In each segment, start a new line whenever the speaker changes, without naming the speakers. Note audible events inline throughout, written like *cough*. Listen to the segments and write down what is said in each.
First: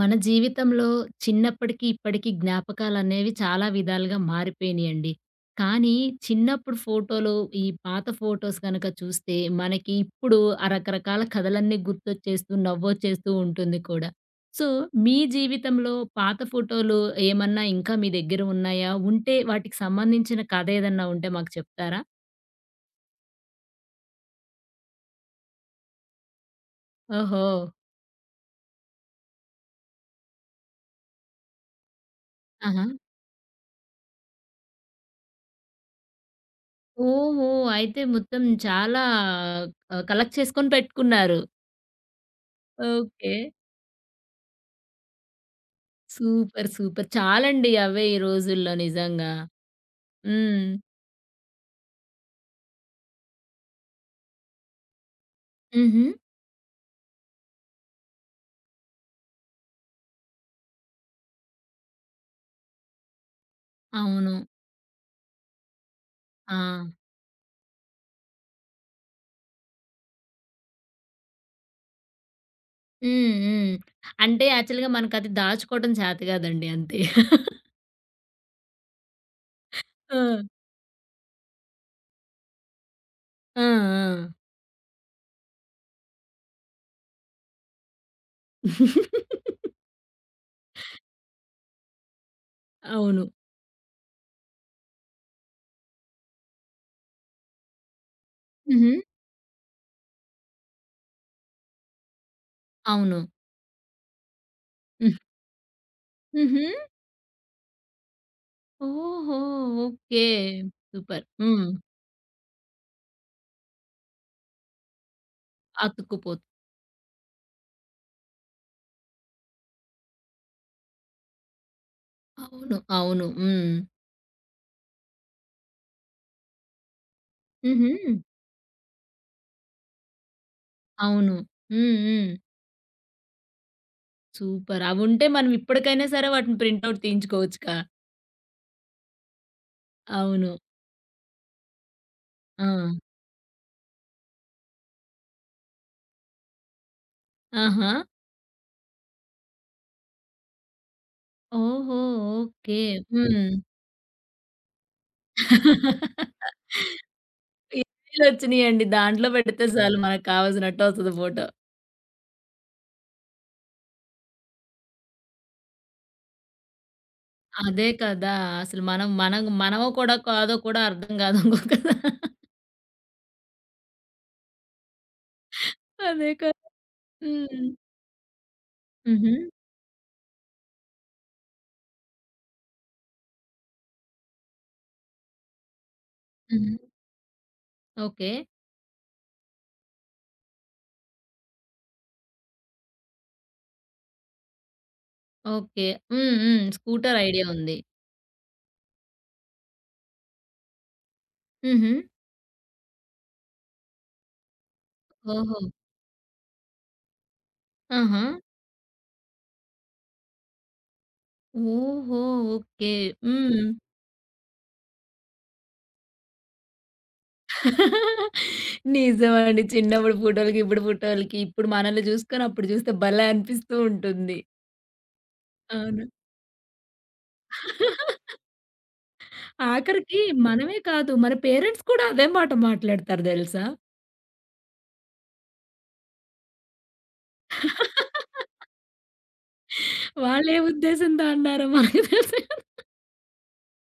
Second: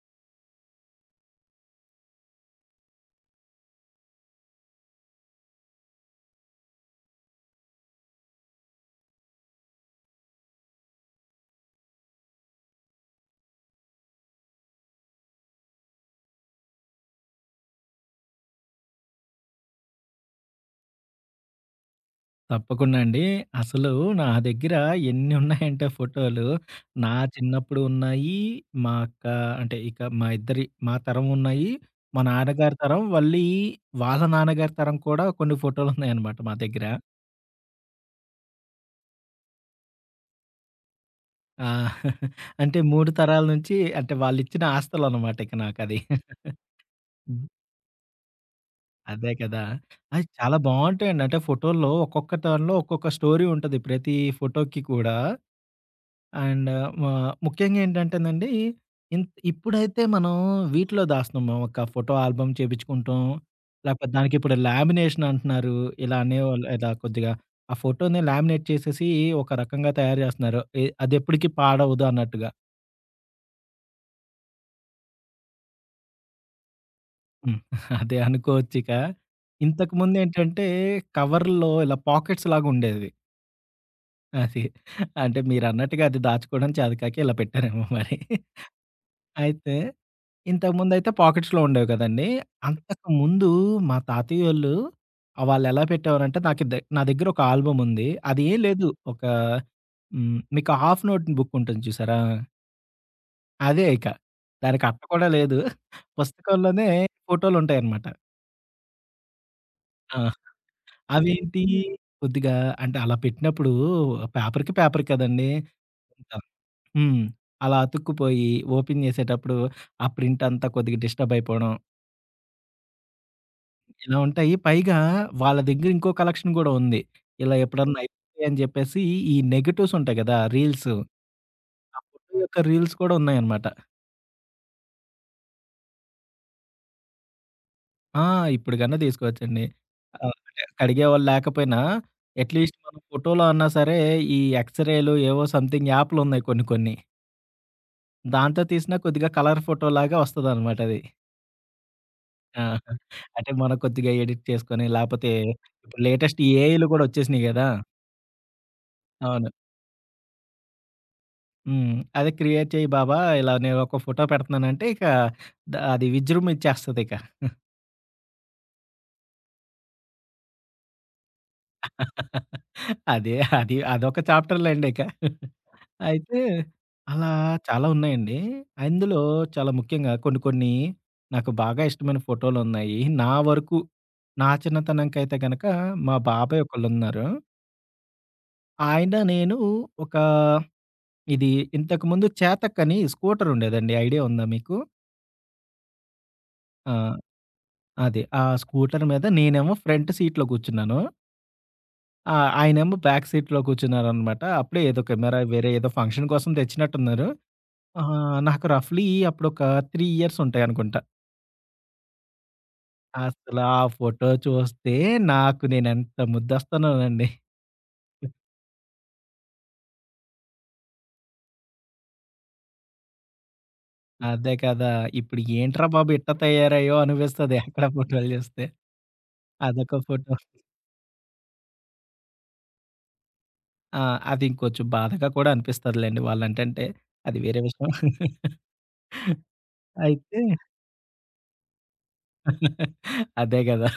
మన జీవితంలో చిన్నప్పటికి, ఇప్పటికి జ్ఞాపకాలనేవి చాలా విధాలుగా మారిపోయినియండి. కానీ చిన్నప్పుడు ఫోటోలు, ఈ పాత ఫోటోస్ గనక చూస్తే మనకి ఇప్పుడు ఆ రకరకాల కథలన్నీ గుర్తొచ్చేస్తూ, నవ్వొచ్చేస్తూ ఉంటుంది కూడా. సో, మీ జీవితంలో పాత ఫోటోలు ఏమన్నా ఇంకా మీ దగ్గర ఉన్నాయా? ఉంటే వాటికి సంబంధించిన కథ ఏదన్నా ఉంటే మాకు చెప్తారా?
తప్పకుండా అండి. అసలు నా దగ్గర ఎన్నున్నాయంటే ఫోటోలు, నా
ఓహో!
చిన్నప్పుడు ఉన్నాయి, మా అక్క అంటే ఇక మా ఇద్దరి మా తరం ఉన్నాయి, మా నాన్నగారి
ఆహా!
తరం, మళ్ళీ వాళ్ళ నాన్నగారి తరం కూడా కొన్ని ఫోటోలున్నాయనమాట మా దగ్గర.
ఓహో! అయితే మొత్తం చాలా కలెక్ట్ చేసుకొని పెట్టుకున్నారు.
ఆ! *laughs* అంటే 3
ఓకే.
తరాల నుంచి అంటే వాళ్ళిచ్చిన ఆస్తులనమాట ఇక నాకది.
సూపర్. సూపర్.
హ్మ్.
చాలండి అవే ఈ రోజుల్లో
అదే
నిజంగా.
కదా! అది చాలా
హ్మ్.
బావుంటాయండి. అంటే ఫోటోల్లో ఒక్కొక్క దానిలో ఒక్కొక్క స్టోరీ ఉంటది ప్రతి ఫోటోకి కూడా.
హుహు.
అండ్ మా ముఖ్యంగా ఏంటంటేనండి, ఇన్ ఇప్పుడైతే మనం వీటిలో దాస్తున్నాము. ఒక ఫోటో ఆల్బమ్ చేపించుకుంటాం. లేకపోతే దానికి
అవును.
ఇప్పుడు లామినేషన్ అంటున్నారు. ఇలా
ఆ!
అనేవాళ్ళు లేదా కొద్దిగా ఆ ఫోటోని లామినేట్ చేసేసి ఒక రకంగా తయారు చేస్తున్నారు. అది ఎప్పటికి పాడవదు అన్నట్టుగా.
హ్మ్. హ్మ్. అంటే యాక్చువల్‌గా మనకది దాచుకోవడం చేత కాదండి అంతే.
హ్మ్. *laughs* అదే అనుకోవచ్చిక.
ఆ!
ఇంతకుముందేంటంటే కవర్‌లో ఇలా పాకెట్స్ లాగా ఉండేది.
ఆ! ఆ!
అది. అంటే మీరన్నట్టుగా అది దాచుకోవడం చేతకాక ఇలా పెట్టారేమో మరి. అయితే, ఇంతకుముందయితే పాకెట్స్‌లో ఉండేవి కదండీ! అంతకు
అవును.
ముందు మా తాతయ్యోళ్ళు ఆహ్, వాళ్ళెలా పెట్టేవారంటే నాకు దె నా దగ్గర ఒక ఆల్బమ్ ఉంది. అది ఏం లేదు.
హుహు.
ఒక హ్మ్. మీకు హాఫ్ నోట్ బుక్ ఉంటుంది చూసారా?
అవును.
అదే ఇక. దానికి అట్ట
హ్మ్.
కూడా లేదు.
హుహు.
పుస్తకంలోనే ఫోటోలుంటాయన్నమాట.
ఓహో!
ఆ!
ఓకే. సూపర్.
అవేంటి
హ్మ్.
కొద్దిగా అంటే అలా పెట్టినప్పుడు పేపర్‌కి పేపర్ కదండీ!
అతుక్కుపోతు
హ్మ్. అలా అతుక్కుపోయి ఓపెన్ చేసేటప్పుడు ఆ ప్రింట్ అంతా కొద్దిగా డిస్టర్బ్ అయిపోవడం.
అవును. అవును. హ్మ్.
ఇలా ఉంటాయి. పైగా వాళ్ళ దగ్గర ఇంకో కలెక్షన్ గూడా ఉంది. ఇలా ఎప్పుడన్నా
హుహు.
అయిపోతాయి అని జెప్పేసి ఈ నెగెటివ్స్ ఉంటాయి గదా! రీల్స్.
అవును. హ్మ్.
ఆ
హ్మ్.
ఫోటో యొక్క రీల్స్ కూడా ఉన్నాయన్నమాట.
సూపర్. అవుంటే మనం ఇప్పటికైనా సరే వాటిని ప్రింటౌట్ తీయించుకోవచ్చుగా.
ఆ! ఇప్పుడు గన్నా తీసుకోవచ్చండి. ఆహ్,
అవును.
అంటే కడిగేవాళ్ళు లేకపోయినా
ఆ!
అట్‌లీస్ట్ మనం ఫోటోలో అన్నా సరే ఈ ఎక్స్‌రేలు ఏవో సంథింగ్ యాప్‌లున్నాయి కొన్ని కొన్ని.
ఆహా!
దాంతో తీసినా కొద్దిగా కలర్ ఫోటోలాగా వస్తదన్నమాట అది.
ఓహో!
ఆ!
ఓకే.
అంటే
హ్మ్.
మనం కొద్దిగా ఎడిట్ చేసుకొని, లేపోతే ఇప్పుడు
*laughs*
లేటెస్ట్ ఏఐలు గూడా వచ్చేసినాయి గదా!
ఇమెయిలొచ్చినియండి. దాంట్లో
అవును.
పెడితే చాలు మనకు కావాల్సినట్టొస్తది ఫోటో.
హ్మ్. అదే క్రియేట్ చెయ్యి బాబా! ఇలా నేనొక ఫోటో పెడుతున్నానంటే ఇక అది విజృంభించేస్తదిక.
అదే కదా! అసలు మనం మనం మనమో కూడా కాదో కూడా అర్థం కాదు ఇంకొకదా.
*laughs* అదే అది అదొక చాప్టర్‌లెండి ఇక.
అదే
అయితే
కదా!
అలా
హ్మ్.
చాలా ఉన్నాయండి. అందులో
హుహు.
చాలా ముఖ్యంగా కొన్ని కొన్ని నాకు బాగా ఇష్టమైన ఫోటోలున్నాయి. నా వరకు నా చిన్నతనంకైతే గనక మా బాబాయ్
హుహు.
ఒకళ్ళున్నారు.
ఓకే.
ఆయన నేను ఒక ఇది ఇంతకుముందు చేతక్ అని స్కూటరుండేదండి. ఐడియా ఉందా మీకు?
ఓకే. హ్మ్. హ్మ్.
ఆ!
స్కూటర్ ఐడియా ఉంది.
అది. ఆ స్కూటర్ మీద నేనేమో ఫ్రంట్ సీట్‌లో కూర్చున్నాను.
హుహు.
ఆ! ఆయనేమో బ్యాక్ సీట్‌లో కూర్చున్నారనమాట. అప్పుడే ఏదో కెమెరా
ఓహో!
వేరే ఏదో ఫంక్షన్ కోసం తెచ్చినట్టున్నారు. ఆహా!
ఆహా!
నాకు రఫ్‌లీ అప్పుడొక 3 ఇయర్స్ ఉంటాయనుకుంటా.
ఓహో! ఓకే.
అసల
హ్మ్.
ఆ ఫోటో చూస్తే నాకు నేనెంత ముద్దొస్తున్నానండి.
నిజమండి. చిన్నప్పుడు ఫోటోలకి, ఇప్పుడు ఫోటోలకి, ఇప్పుడు మనల్ని జూసుకొని అప్పుడు జూస్తే భలే అనిపిస్తూ ఉంటుంది.
అదే కదా! ఇప్పుడు ఏంట్రా
అవును.
బాబు ఇట్ట తయారయ్యో అనిపిస్తది అక్కడ ఫోటోలు చూస్తే. అదొక
ఆఖరికి
ఫోటో.
మనమే కాదు, మన పేరెంట్స్ కూడా అదే మాట మాట్లాడతారు దెలుసా?
ఆ! అది ఇంకొంచెం బాధగా కూడా అనిపిస్తదిలెండి వాళ్ళంటంటే. అది వేరే విషయం. *laughs* అయితే
వాళ్ళే ఉద్దేశంతో అన్నారో మనకి తెలుసు కదా!
అదే గదా!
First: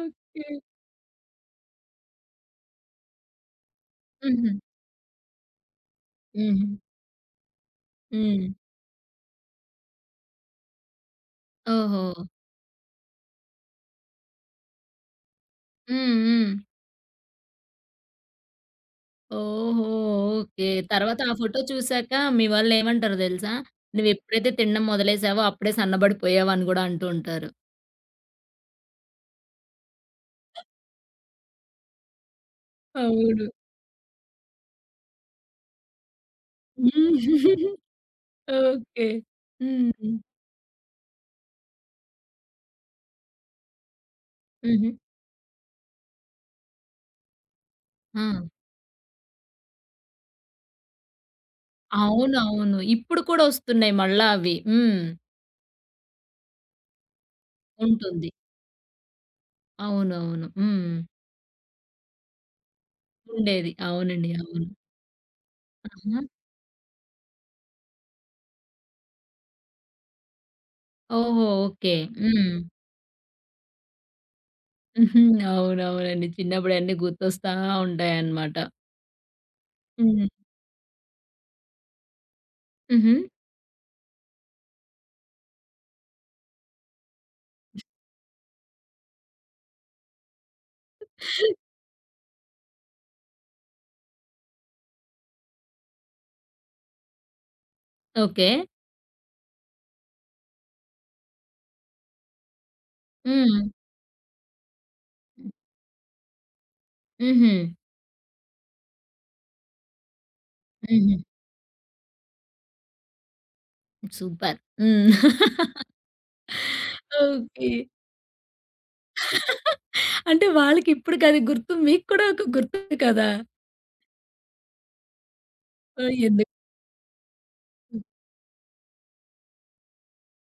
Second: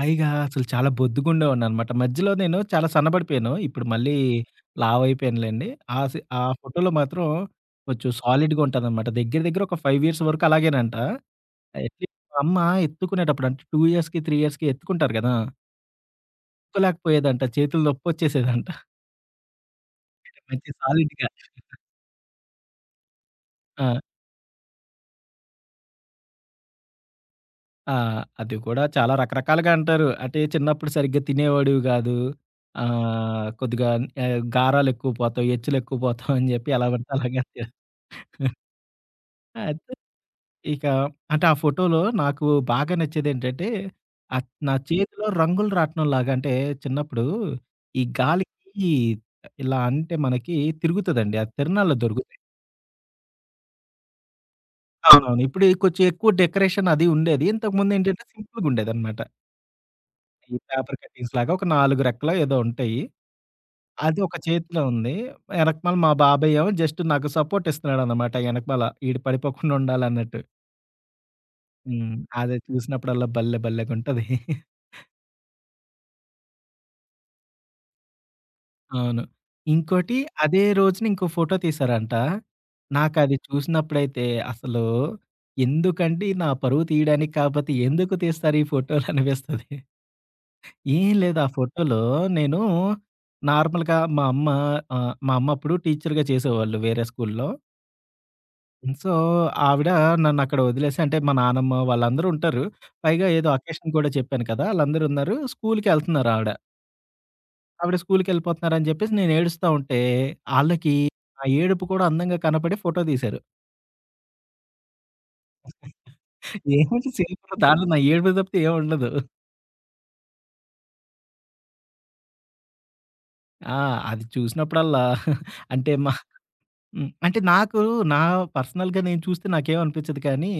పైగా అసలు చాలా బొద్దుగుండేవాడిననమాట. మధ్యలో నేను చాలా సన్నబడిపోయాను. ఇప్పుడు మళ్ళీ
హుహు.
లావయిపోయానులెండి. ఆ
హుహు.
ఫోటోలో మాత్రం కొంచెం
హ్మ్.
సాలిడ్‌గా ఉంటాననమాట. దగ్గర దగ్గర ఒక 5 ఇయర్స్ వరకు అలాగేనంట.
ఓహో!
అట్‌లీస్ట్ మా అమ్మ ఎత్తుకునేటప్పుడు అంటే 2 ఇయర్స్‌కి, 3 ఇయర్స్‌కి ఎత్తుకుంటారు గదా!
హ్మ్. హ్మ్.
ఎత్తుకోలేకపోయేదంట. చేతులు నొప్పొచ్చేసేదంట.
ఓహో! ఓకే.
మంచి
తర్వాత
సాలిడ్‌గా.
ఆ ఫోటో చూసాక మీ వాళ్ళేమంటారో దెలుసా?
ఆ!
నువ్వెప్పుడైతే తినడం మొదలేసావో అప్పుడే సన్నబడిపోయావని గూడా అంటూ ఉంటారు.
ఆ! అది కూడా చాలా రకరకాలుగా అంటారు. అంటే చిన్నప్పుడు సరిగ్గా తినేవాడివి గాదు.
అవును.
ఆహ్, కొద్దిగా ఆహ్, గారాలెక్కువ పోతావు, ఎచ్చులెక్కువ పోతావు అని జెప్పి ఎలా పడితే
*laughs*
అలాగే అంటారు.
హ్మ్.
*laughs*
ఓకే.
అయితే
హ్మ్.
ఇక అంటే ఆ ఫోటోలో నాకు బాగా నచ్చేదేంటంటే, ఆహ్, నా
హుహు.
చేతిలో రంగులు రాట్నంలాగా అంటే చిన్నప్పుడు ఈ
ఆ!
గాలికి ఇలా అంటే మనకి తిరుగుతదండి. అది తిరణాల్లో దొరుకుతాయి.
అవునవును. ఇప్పుడు కూడా ఒస్తున్నాయి మళ్ళా అవి. హ్మ్.
అవునవును. ఇప్పుడు కొంచెం ఎక్కువ డెకరేషన్ అది ఉండేది. ఇంతకుముందేంటంటే
ఉంటుంది.
సింపుల్‌గుండేదనమాట.
అవునవును.
ఈ
హ్మ్.
పేపర్ కటింగ్స్ లాగా ఒక 4 రెక్కలో ఏదో ఉంటాయి.
ఉండేది.
అది
అవునండి.
ఒక
అవును.
చేతిలో ఉంది. ఎనకమాల మా
ఆహా!
బాబాయ్ ఏమో జస్ట్ నాకు సపోర్ట్ ఇస్తున్నాడనమాట ఎనకమాల. ఈడు పడిపోకుండా ఉండాలన్నట్టు.
ఓహో! ఓకే.
హ్మ్.
హ్మ్.
అది చూసినప్పుడల్లా భలే! భలేగుంటది.
*laughs* హుహు. అవునవునండి. చిన్నప్పుడు అన్నీ గుర్తొస్తా ఉంటాయన్నమాట.
అవును. ఇంకోటి
హ్మ్.
అదే రోజున ఇంకో ఫోటో తీశారంట.
హుహు.
నాకది చూసినప్పుడైతే అసలు ఎందుకండి నా పరువు తీయడానికి కాపోతే ఎందుకు తీస్తారు ఈ ఫోటోలనిపిస్తది. ఏం లేదు. ఆ ఫోటోలో నేను నార్మల్‌గా మా అమ్మ ఆహ్, మా అమ్మ అప్పుడు టీచర్‌గా చేసేవాళ్ళు వేరే స్కూల్‌లో.
ఓకే.
సో, ఆవిడ నన్నక్కడ వదిలేసి అంటే మా నానమ్మ వాళ్ళందరూ ఉంటారు. పైగా ఏదో
హ్మ్.
అకేషన్ కూడా చెప్పాను కదా! ఆళ్ళందరూ ఉన్నారు. స్కూల్‌కెళ్తున్నారు ఆవిడ.
హుహు.
ఆవిడ స్కూల్‌కెళ్ళిపోతున్నారని చెప్పేసి నేను ఏడుస్తా ఉంటే, ఆళ్ళకి
హుహు.
నా ఏడుపు కూడా అందంగా కనపడి ఫోటో తీశారు.
సూపర్. హ్మ్.
ఏముంది సిల్వర్
ఓకే.
దాంట్లో నా ఏడుపు తప్పితే ఏముండదు.
*laughs* అంటే వాళ్ళకిప్పుడుకది గుర్తు. మీకు కూడా ఒక గుర్తుంది కదా!
ఆ! అది చూసినప్పుడల్లా అంటే
ఆ!
మా
ఎందుకు
హ్మ్. అంటే నాకు నా పర్సనల్‌గా నేను చూస్తే నాకేమనిపించదు కానీ,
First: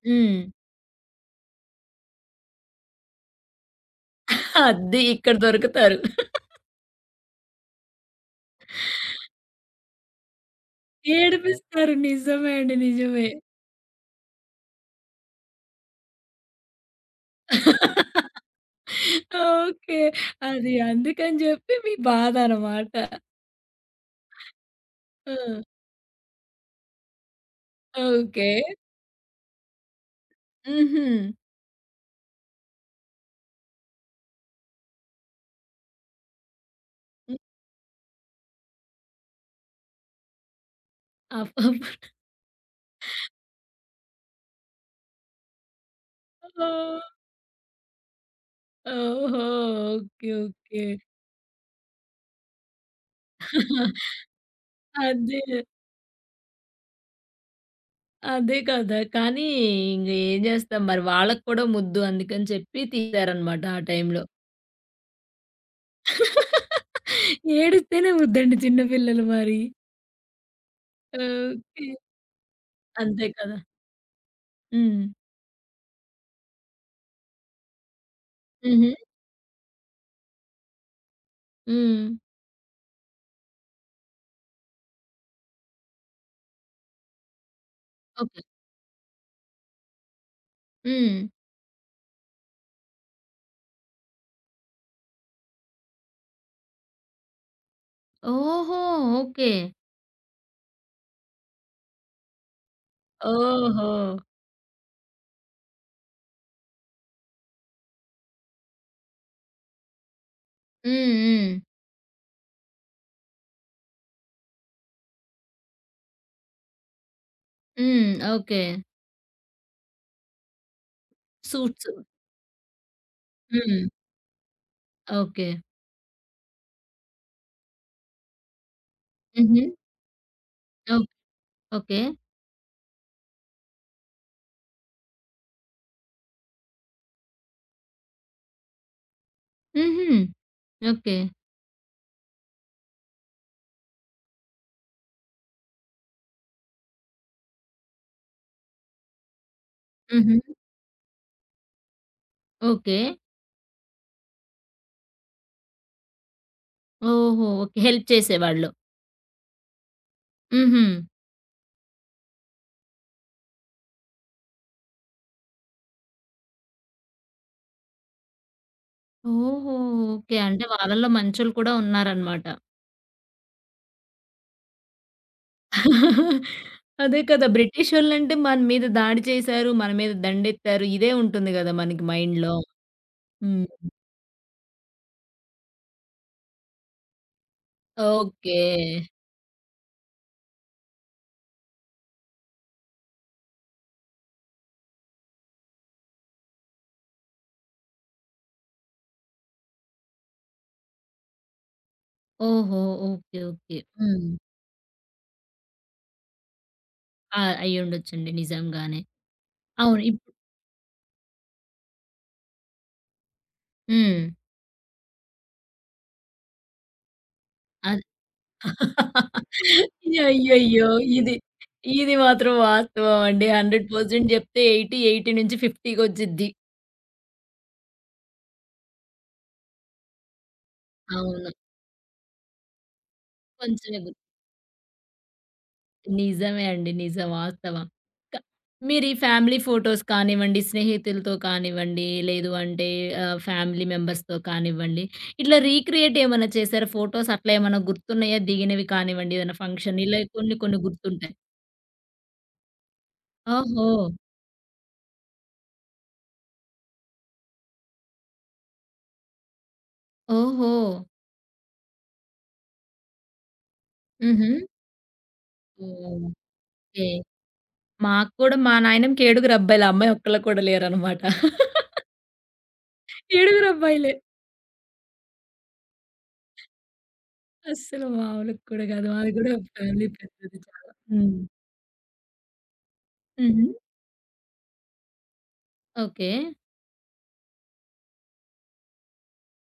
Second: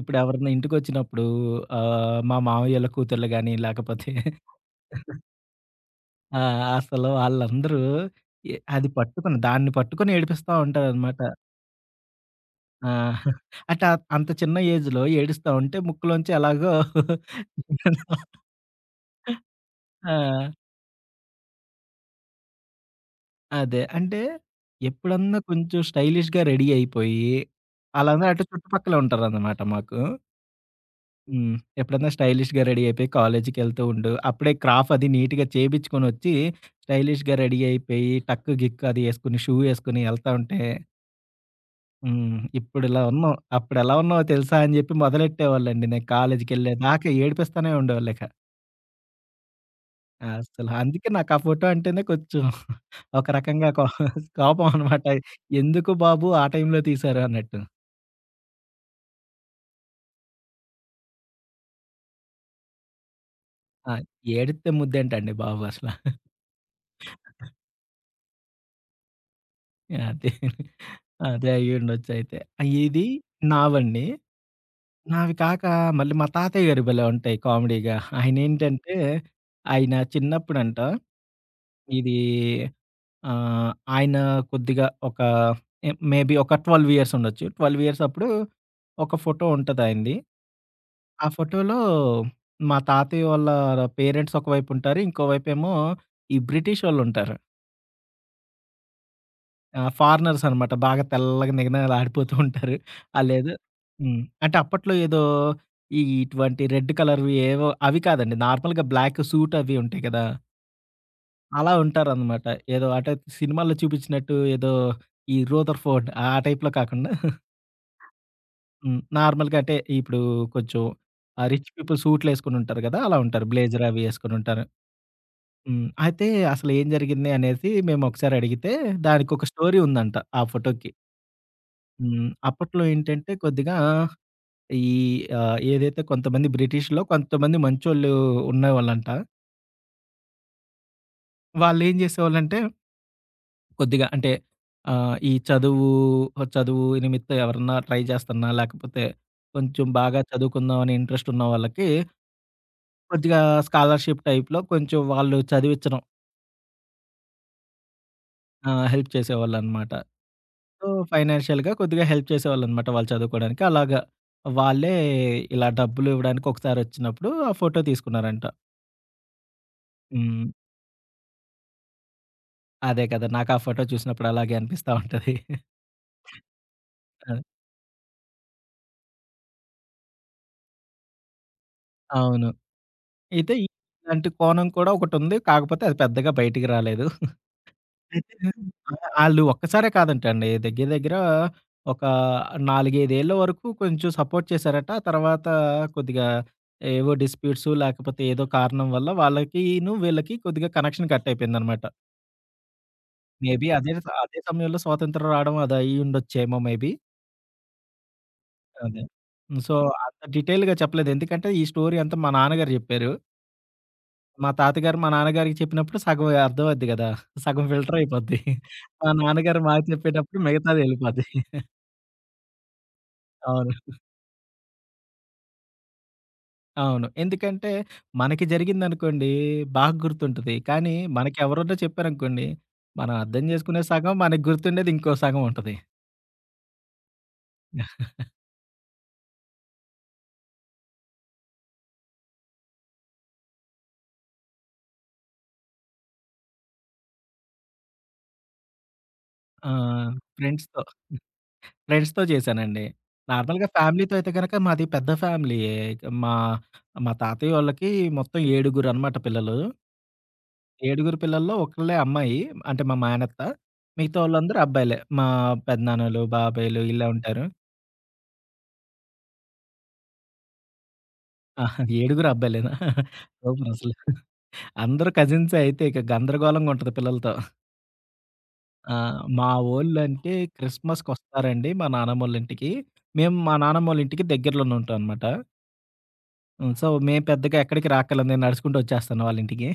ఇప్పుడు
హ్మ్.
ఎవరైనా ఇంటికొచ్చినప్పుడు ఆహ్, మా మామయ్యోళ్ళ కూతుర్లు గాని, లేకపోతే
అద్దె ఇక్కడ దొరుకుతారు.
ఆ! అసలు వాళ్ళందరూ అది పట్టుకొని దాన్ని పట్టుకొని ఏడిపిస్తా ఉంటారనమాట.
ఏడిపిస్తారు. నిజమే అండి.
ఆ!
నిజమే.
అంటే అంత చిన్న ఏజ్‌లో ఏడుస్తా ఉంటే ముక్కులోంచి ఎలాగో
ఓకే.
ఆ!
అది అందుకని జెప్పి మీ బాధ అనమాట.
అదే. అంటే
ఆ!
ఎప్పుడన్నా కొంచెం స్టైలిష్‌గా రెడీ అయిపోయి, వాళ్ళందరూ అటు
ఓకే.
చుట్టుపక్కలే ఉంటారనమాట మాకు.
హుహు.
హ్మ్. ఎప్పుడన్నా స్టైలిష్‌గా రెడీ అయిపోయి కాలేజీకెళ్తూ ఉండు. అప్పుడే క్రాఫ్ అది నీట్‌గా చేపించుకొనొచ్చి, స్టైలిష్‌గా
హ్మ్.
రెడీ అయిపోయి, టక్ గిక్ అది యేసుకొని, షూ యేసుకొని యెళ్తా ఉంటే,
అబ్బబ్బా!
హ్మ్. ఇప్పుడిలా ఉన్నావు. అప్పుడెలా ఉన్నావో తెలుసా అని జెప్పి మొదలెట్టేవాళ్ళండి. నేను కాలేజీకెళ్ళేదాకా ఏడిపిస్తానే ఉండేవాళ్ళు ఇక.
ఓహో! ఓకే.
అసలు
ఓకే.
అందుకే నాకు ఆ ఫోటో అంటేనే కొంచెం ఒక రకంగా కోపం అనమాట.
అదే.
ఎందుకు బాబు ఆ టైంలో తీశారు అన్నట్టు.
అదే కదా! కానీ ఇంగ ఏం జేస్తాం మరి వాళ్ళకి కూడా ముద్దు అందుకని చెప్పి తీశారనమాట ఆ
ఆ!
టైంలో. హ్మ్.
ఏడిత్తే ముద్దేంటండి బాబు అసల.
ఏడిస్తేనే ముద్దండి చిన్న పిల్లలు మరి.
అదే. అదే
ఓకే.
అయ్యుండొచ్చయితే. ఇది
అంతే కదా!
నావండి.
హ్మ్.
నావి కాక మళ్ళీ మా తాతయ్య గారివి భలే ఉంటాయి కామెడీగా.
హుహు.
ఆయనేంటంటే, ఆయన చిన్నప్పుడంట
హ్మ్.
ఇది ఆహ్, ఆయన కొద్దిగా ఒక మేబీ ఒక 12 ఇయర్స్ ఉండొచ్చు. 12 ఇయర్స్ అప్పుడు
ఓకే.
ఒక ఫోటో ఉంటది ఆయనది.
హ్మ్.
ఆ ఫోటోలో మా తాతయ్య వాళ్ళ పేరెంట్స్ ఒకవైపు ఉంటారు. ఇంకోవైపేమో ఈ బ్రిటిషోళ్ళుంటారు.
ఓహో! ఓకే.
ఆ! ఫారినర్స్ అనమాట. బాగా తెల్లగా నిగనిగలాడిపోతూ ఉంటారు. ఆళ్ళేదో
ఓహో!
హ్మ్. అంటే అప్పట్లో ఏదో ఈ ఇటువంటి రెడ్ కలర్‌వి ఏవో అవి కాదండి. నార్మల్‌గా బ్లాక్ సూట్ అవి ఉంటాయి కదా!
హ్మ్. హ్మ్.
అలా ఉంటారనమాట. ఏదో అంటే సినిమాల్లో చూపించినట్టు ఏదో ఈ 'రూథర్‌ఫోర్డ్' ఆ టైప్‌లో కాకుండా
హ్మ్. ఓకే.
హ్మ్. నార్మల్‌గా అంటే ఇప్పుడు కొంచెం ఆ రిచ్
సూట్స్.
పీపుల్ సూట్‌లేసుకొని ఉంటారు కదా! అలా ఉంటారు.
హ్మ్.
బ్లేజర్ అవి ఏసుకొని ఉంటారు.
ఓకే.
హ్మ్. అయితే అసలు ఏం జరిగింది అనేసి మేము ఒకసారి అడిగితే దానికొక
హుహు.
స్టోరీ ఉందంట ఆ ఫోటోకి.
ఓకే. ఓకే.
హ్మ్. అప్పట్లో ఏంటంటే కొద్దిగా ఈ ఆహ్, ఏదైతే కొంతమంది బ్రిటిష్‌లో కొంతమంది మంచోళ్ళు ఉండేవాళ్ళంట.
హుహు. ఓకే.
వాళ్ళేం జేసేవాళ్ళంటే కొద్దిగా అంటే ఆహ్, ఈ చదువు, చదువు నిమిత్తం ఎవరన్నా ట్రై చేస్తున్నా లేకపోతే కొంచెం బాగా
హుహు.
చదువుకుందాం అనే ఇంట్రెస్ట్ ఉన్న వాళ్ళకి
ఓకే.
కొద్దిగా స్కాలర్‌షిప్ టైప్‌లో కొంచెం వాళ్ళు చదివిచ్చడం.
ఓహో! ఓకే. హెల్ప్ చేసేవాళ్ళు.
ఆ! హెల్ప్ చేసేవాళ్ళనమాట.
హుహు.
సో, ఫైనాన్షియల్‌గా కొద్దిగా హెల్ప్ చేసేవాళ్ళనమాట వాళ్ళు చదువుకోడానికి. అలాగా వాళ్ళే ఇలా డబ్బులు ఇవ్వడానికి ఒకసారొచ్చినప్పుడు ఆ ఫోటో తీసుకున్నారంట.
ఓహో! ఓకే.
హ్మ్.
అంటే వాళ్ళలో మంచోళ్ళు కూడా ఉన్నారనమాట.
అదే కదా! నాకు ఆ ఫోటో చూసినప్పుడు అలాగే అనిపిస్తా ఉంటది.
అదే
ఆ!
కదా! బ్రిటిషోళ్ళంటే మన మీద దాడి చేశారు, మన మీద దండెత్తారు. ఇదే ఉంటుంది గదా! మనకి
అవును.
మైండ్‌లో.
అయితే
హ్మ్.
ఇలాంటి కోణం కూడా ఒకటుంది. కాకపోతే అది పెద్దగా బయటికి రాలేదు. అయితే
ఓకే.
ఆ! ఆళ్ళు ఒక్కసారే కాదంటండి. దగ్గర దగ్గర ఒక 4, 5 ఏళ్ల వరకు కొంచెం సపోర్ట్ చేశారట. తర్వాత కొద్దిగా ఏవో డిస్ప్యూట్స్ లేకపోతే ఏదో కారణం వల్ల వాళ్ళకిను, వీళ్ళకి కొద్దిగా కనెక్షన్ కట్ అయిపోయిందనమాట.
ఓహో! ఓకే.
Maybe
okay.
అదే
హ్మ్.
అదే సమయంలో స్వాతంత్రం రావడం అది అయ్యుండొచ్చేమో మేబీ.
ఆ! అయ్యుండొచ్చండి నిజంగానే.
అదే. సో,
అవును.
అంత
ఇప్పుడు
డీటెయిల్‌గా చెప్పలేదు. ఎందుకంటే ఈ స్టోరీ అంతా మా నాన్నగారు చెప్పారు.
హ్మ్.
మా తాతగారు మా నాన్నగారికి చెప్పినప్పుడు సగం అర్థమవుద్ది గదా! సగం ఫిల్టర్
అది
అయిపోద్ది. మా నాన్నగారు మాకు
*laughs*
చెప్పేటప్పుడు మిగతాది
అయ్యయ్యో!
ఎళ్ళిపోద్ది.
ఇది, ఇది మాత్రం వాస్తవం అండి.
అవును.
100% చెప్తే 80, 80-50 కొచ్చిద్ది.
అవును. ఎందుకంటే మనకి జరిగిందనుకోండి బాగా గుర్తుంటది. కానీ మనకి
అవును.
ఎవరన్నా చెప్పారనుకోండి, మనం అర్థం చేసుకునే
కొంచెమే
సగం మనకు గుర్తుండేది ఇంకో సగం ఉంటది.
నిజమే అండి. నిజం. వాస్తవం. క మీరు ఈ ఫ్యామిలీ ఫోటోస్ కానివ్వండి, స్నేహితులతో కానివ్వండి, లేదు అంటే ఫ్యామిలీ మెంబర్స్‌తో కానివ్వండి, ఇట్లా రీక్రియేట్ ఏమన్నా చేసారా? ఫోటోస్ అట్లా ఏమన్నా గుర్తున్నాయా? దిగినవి కానివ్వండి, ఏదైనా
ఆ!
ఫంక్షన్ ఇలా కొన్ని కొన్ని
ఫ్రెండ్స్‌తో,
గుర్తుంటాయి.
ఫ్రెండ్స్‌తో చేశానండి. నార్మల్‌గా
ఓహో!
ఫ్యామిలీతో అయితే గనక మాది పెద్ద ఫ్యామిలీయే. మా మా తాతయ్య వాళ్ళకి మొత్తం ఏడుగురనమాట పిల్లలు.
ఓహో!
ఏడుగురు పిల్లల్లో ఒకళ్ళే అమ్మాయి. అంటే మా మేనత్త. మిగతా
హుహు.
వాళ్ళందరూ అబ్బాయిలే. మా పెదనాన్నలు,
ఓకే.
బాబాయిలు ఇలా ఉంటారు.
మాకు కూడా మా నాయనమ్మకి ఏడుగురు అబ్బాయిలు. అమ్మాయి ఒక్కళ్ళకి కూడా లేరనమాట.
ఆహా! ఏడుగురు అబ్బాయిలేనా?
ఏడుగురు
సూపరసలు.
అబ్బాయిలే.
అందరూ కజిన్సే అయితే ఇక గందరగోళంగా ఉంటది పిల్లలతో.
అస్సలు మామూలుగా కూడా
ఆ!
కాదు. మాది
మా
కూడా ఫ్యామిలీ
వోళ్ళంటే
పెద్దది చాలా. హ్మ్.
క్రిస్మస్‌కొస్తారండి మా నానమ్మోళ్ళింటికి. మేము మా
హుహు.
నానమ్మోళ్ళింటికి దగ్గరలోనే ఉంటామనమాట.
ఓకే.
హ్మ్. సో, మేము పెద్దగా ఎక్కడికి రాక్కర్లేదు. నేను నడుచుకుంటూ వచ్చేస్తాను వాళ్ళింటికి.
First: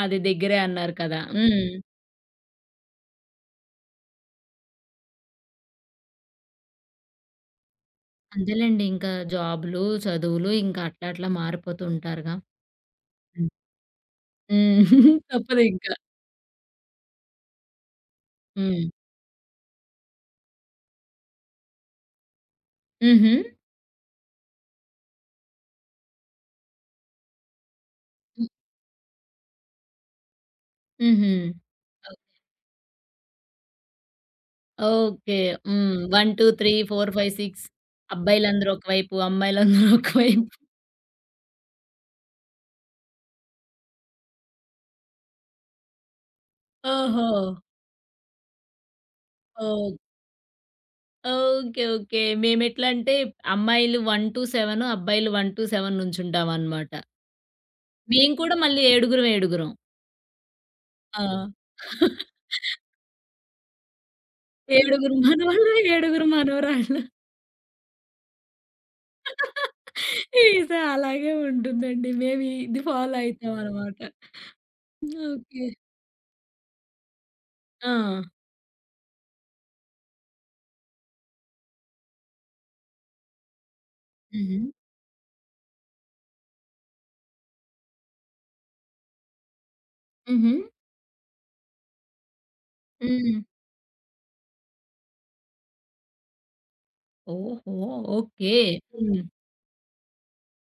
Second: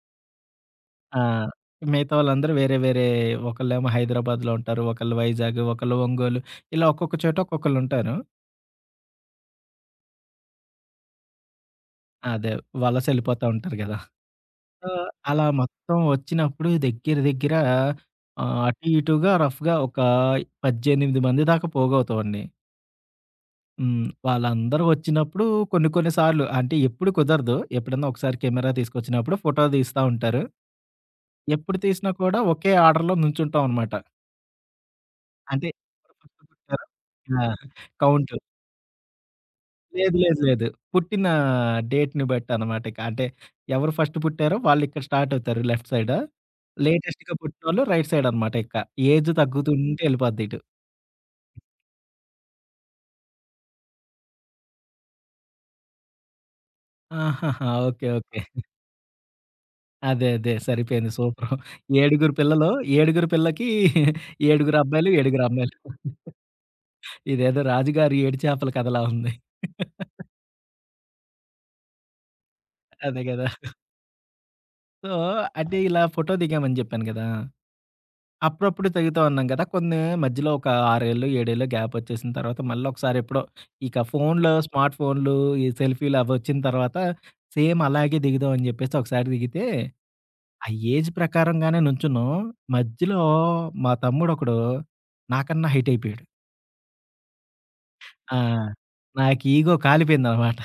అది దగ్గరే అన్నారు
ఆ!
కదా! హ్మ్.
మిగతా వాళ్ళందరూ వేరే వేరే ఒకళ్ళేమో హైదరాబాద్‌లో ఉంటారు. ఒకళ్ళు వైజాగ్, ఒకళ్ళు ఒంగోలు ఇలా ఒక్కొక్క చోట ఒక్కొక్కళ్ళుంటారు.
అంతేలెండి. ఇంకా జాబ్‌లు, చదువులు ఇంకా అట్లా అట్లా మారిపోతూ ఉంటారుగా.
అదే వలసెళ్ళిపోతా
హ్మ్.
ఉంటారు గదా!
హ్మ్.
సో,
*laughs*
అలా
తప్పదింక.
మొత్తం వచ్చినప్పుడు దగ్గర దగ్గర ఆహ్,
హ్మ్.
అటు ఇటుగా రఫ్‌గా ఒక 18 మంది దాకా పోగవుతామండి.
హుహు.
హ్మ్. వాళ్ళందరూ వచ్చినప్పుడు కొన్ని కొన్ని సార్లు అంటే ఎప్పుడు కుదరదు. ఎప్పుడన్నా ఒకసారి
హ్మ్.
కెమెరా తీసుకొచ్చినప్పుడు ఫోటో తీస్తా ఉంటారు.
హుహు.
ఎప్పుడు
ఓహ్!
తీసినా
*laughs*
కూడా ఒకే ఆర్డర్‌లో నుంచుంటాం అనమాట.
ఓకే.
అంటే
హ్మ్.
ఎవరు
1,
ఫస్ట్ పుట్టారో
2, 3, 4, 5,
ఆ!
6
కౌంట్.
అబ్బాయిలందరూ ఒకవైపు, అమ్మాయిలందరూ
లేదు. లేదు.
*laughs* ఒకవైపు.
లేదు. పుట్టిన డేట్‌ని బట్టనమాట ఇక. అంటే ఎవరు ఫస్ట్ పుట్టారో వాళ్ళిక్కడ స్టార్టవుతారు లెఫ్ట్ సైడ్.
ఓహో!
లేటెస్ట్‌గా పుట్టినోళ్ళు రైట్ సైడనమాట ఇక. ఏజ్
ఓహ్!
తగ్గుతుంటే ఎళ్ళిపోద్ది ఇటు.
ఓకే. ఓకే. మేమెట్లా అంటే అమ్మాయిలు 1-7 అబ్బాయిలు 1-7 నుంచుంటామనమాట.
ఆహాహా! ఓకే.
మేము
ఓకే.
కూడా మళ్ళీ ఏడుగురం ఏడుగురం.
అదే. అదే. సరిపోయింది.
ఆ!
సూపరు.
*laughs*
ఏడుగురు పిల్లలు, ఏడుగురు పిల్లకి ఏడుగురు అబ్బాయిలు,
ఏడుగురు
ఏడుగురు
మనవళ్ళు,
అమ్మాయిలు.
ఏడుగురు మనవరాళ్ళు.
ఇదేదో రాజుగారి ఏడు చేపల కథలా ఉంది.
ఇది అలాగే ఉంటుందండి. మేము ఇది ఫాలో
అదే గదా!
అయితామనమాట.
So,
okay.
అంటే ఇలా ఫోటో దిగామని జెప్పాను గదా!
ఆ!
అప్పుడప్పుడు తెగుతూ ఉన్నాం గదా! కొన్ని మధ్యలో ఒక 6 ఏళ్ళు, 7 ఏళ్ళు గ్యాపొచ్చేసిన తర్వాత మళ్ళొకసారి ఎప్పుడో ఇక ఫోన్‌లో
హుహు.
స్మార్ట్ ఫోన్‌లు, ఈ సెల్ఫీలు అవొచ్చిన తర్వాత సేమ్ అలాగే దిగుదాం అని జెప్పేసి ఒకసారి దిగితే,
హుహు.
ఆ ఏజ్ ప్రకారంగానే నుంచున్నాం. మధ్యలో
హ్మ్.
మా తమ్ముడొకడు నాకన్నా హైట్ అయిపోయాడు.
ఓహో!
ఆ!
ఓకే. హ్మ్.
నాకు ఈగో కాలిపోయిందనమాట.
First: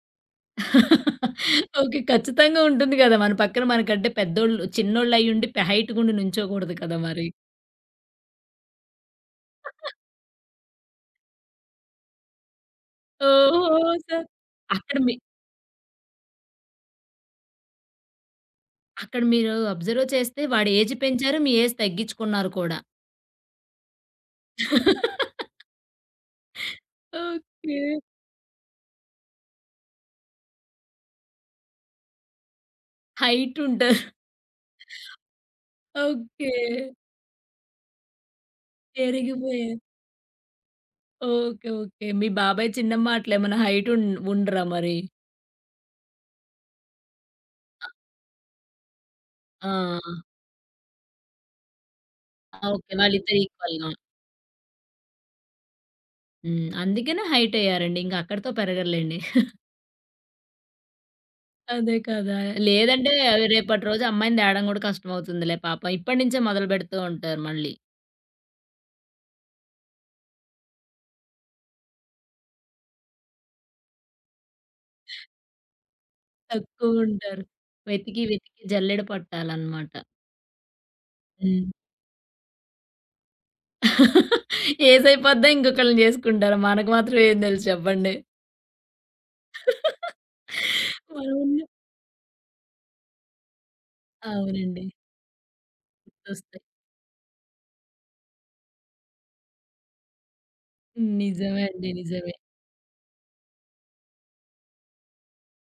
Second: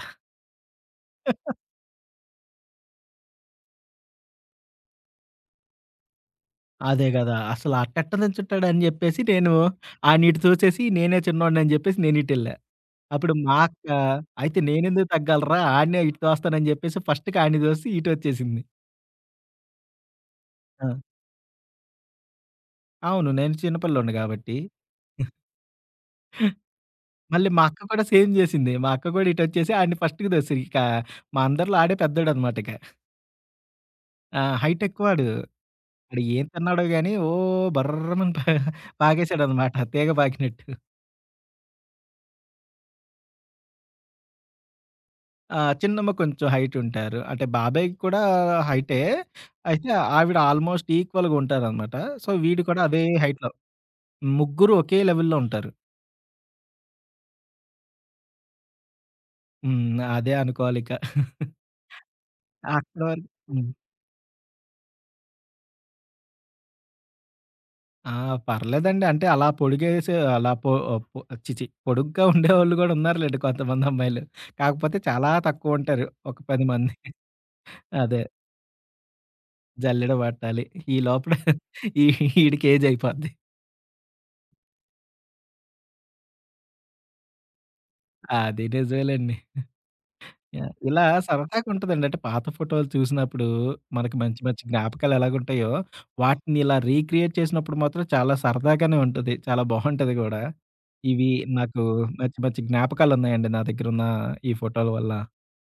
ఓకే. ఖచ్చితంగా ఉంటుంది గదా! మన పక్కన మనకంటే పెద్దోళ్ళు, చిన్నోళ్ళయ్యుండి హైట్‌గుండి నుంచోకూడదు కదా
అదే
మరి.
గదా! అసలు అట్టెట్ట నుంచుంటాడని జెప్పేసి నేను ఆడినిటు చూసేసి నేనే చిన్నోడిని అని జెప్పేసి నేనిటెళ్ళా. అప్పుడు మా
ఓహో!
అక్క,
సో,
"అయితే
అక్కడ
నేనెందుకు
మీ
తగ్గాలిరా! ఆడినే ఇటు తోస్తానని" జెప్పేసి ఫస్ట్‌కి ఆడిని దోసి ఇటొచ్చేసింది.
అక్కడ మీరు అబ్జర్వ్ చేస్తే వాడి
ఆ!
ఏజ్ పెంచారు. మీ ఏజ్ తగ్గిచ్చుకున్నారు కూడా.
అవును. నేను చిన్న పిల్లోడిని గాబట్టి. మళ్ళీ మా
ఓకే.
అక్క కూడా సేమ్ జేసింది. మా అక్క గూడా ఇటొచ్చేసి ఆడిని ఫస్ట్‌కి దోసేసింది. ఇక మా అందరిలో ఆడే పెద్దోడనమాట ఇక.
హైటుంటారు.
ఆ! హైట్ ఎక్కువాడు. ఆడు ఏం
ఓకే.
తిన్నాడో గాని ఓ బర్రమని *laughs* పాగేసాడనమాట.
ఎరిగిపోయారు.
తీగ పాకినట్టు.
ఓకే. ఓకే. మీ బాబాయ్, చిన్నమ్మ అట్లేమన్నా హైట్ ఉన్ ఉండరా మరి?
ఆ! చిన్నమ్మ కొంచెం హైట్ ఉంటారు. అంటే బాబాయ్ కూడా హైటే. అయితే
ఆ!
ఆవిడ ఆల్‌మోస్ట్ ఈక్వల్‌గా ఉంటారనమాట. సో,
ఆ!
వీడు కూడా
ఓకే.
అదే
వాళ్ళిద్దరు
హైట్‌లో.
ఈక్వల్‌గా.
ముగ్గురు ఒకే లెవెల్‌లో ఉంటారు.
హ్మ్. అందుకనే హైట్ అయ్యారండి. ఇంక అక్కడితో పెరగరులెండి.
హ్మ్. అదే అనుకోవాలిక.
అదే కదా!
అక్కడ
లేదంటే
వరకు
అవి
హ్మ్.
రేపటి రోజు అమ్మాయిని తేడం గూడా కష్టమవుతుందిలే పాపం. ఇప్పటి నుంచే మొదలు పెడుతూ ఉంటారు మళ్ళీ.
ఆ! పర్లేదండి. అంటే అలా పొడిగేసే అలా పొ పొ ఛీ! ఛీ! పొడుగ్గా ఉండేవాళ్ళు గూడా ఉన్నారులెండి కొంతమంది అమ్మాయిలు. కాకపోతే చాలా తక్కువుంటారు. ఒక 10 మంది.
తక్కువుంటారు.
అదే.
వెతికి, వెతికి జల్లెడ పట్టాలనమాట.
జల్లెడ పట్టాలి. ఈ లోపల
హ్మ్.
ఈ ఈడికి ఏజ్ అయిపోద్ది.
ఏసైపోద్దా ఇంకొకళ్ళని చేసుకుంటారా? మనకు మాత్రం ఏం తెలుసు చెప్పండి.
అది నిజమేలెండి. యాహ్! ఇలా
మనమున్న
సరదాగుంటదండి. అంటే పాత ఫోటోలు చూసినప్పుడు మనకి మంచి మంచి
అవునండి.
జ్ఞాపకాలు ఎలాగుంటాయో, వాటిని
గుర్తొస్తాయి.
ఇలా రీక్రియేట్ చేసినప్పుడు మాత్రం చాలా సరదాగానే ఉంటది. చాలా బావుంటది గూడా. ఇవి
నిజమే
నాకు
అండి. నిజమే.
మంచి మంచి జ్ఞాపకాలున్నాయండి నా దగ్గరున్న ఈ ఫోటోల వల్ల.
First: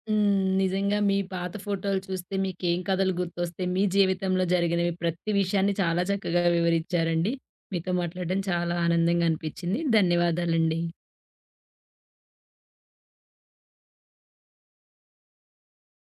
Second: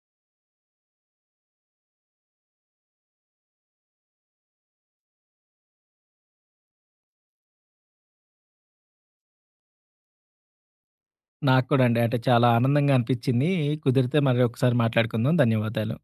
హ్మ్. నిజంగా మీ పాత ఫోటోలు చూస్తే మీకేం కథలు గుర్తొస్తాయి? మీ జీవితంలో జరిగినవి ప్రతి విషయాన్ని చాలా చక్కగా వివరించారండి. మీతో మాట్లాడడం చాలా ఆనందంగా అనిపించింది. ధన్యవాదాలండి.
నాకు కూడా అండి. అంటే చాలా ఆనందంగా అనిపిచ్చింది. కుదిరితే మరి ఒకసారి మాట్లాడుకుందాం. ధన్యవాదాలు.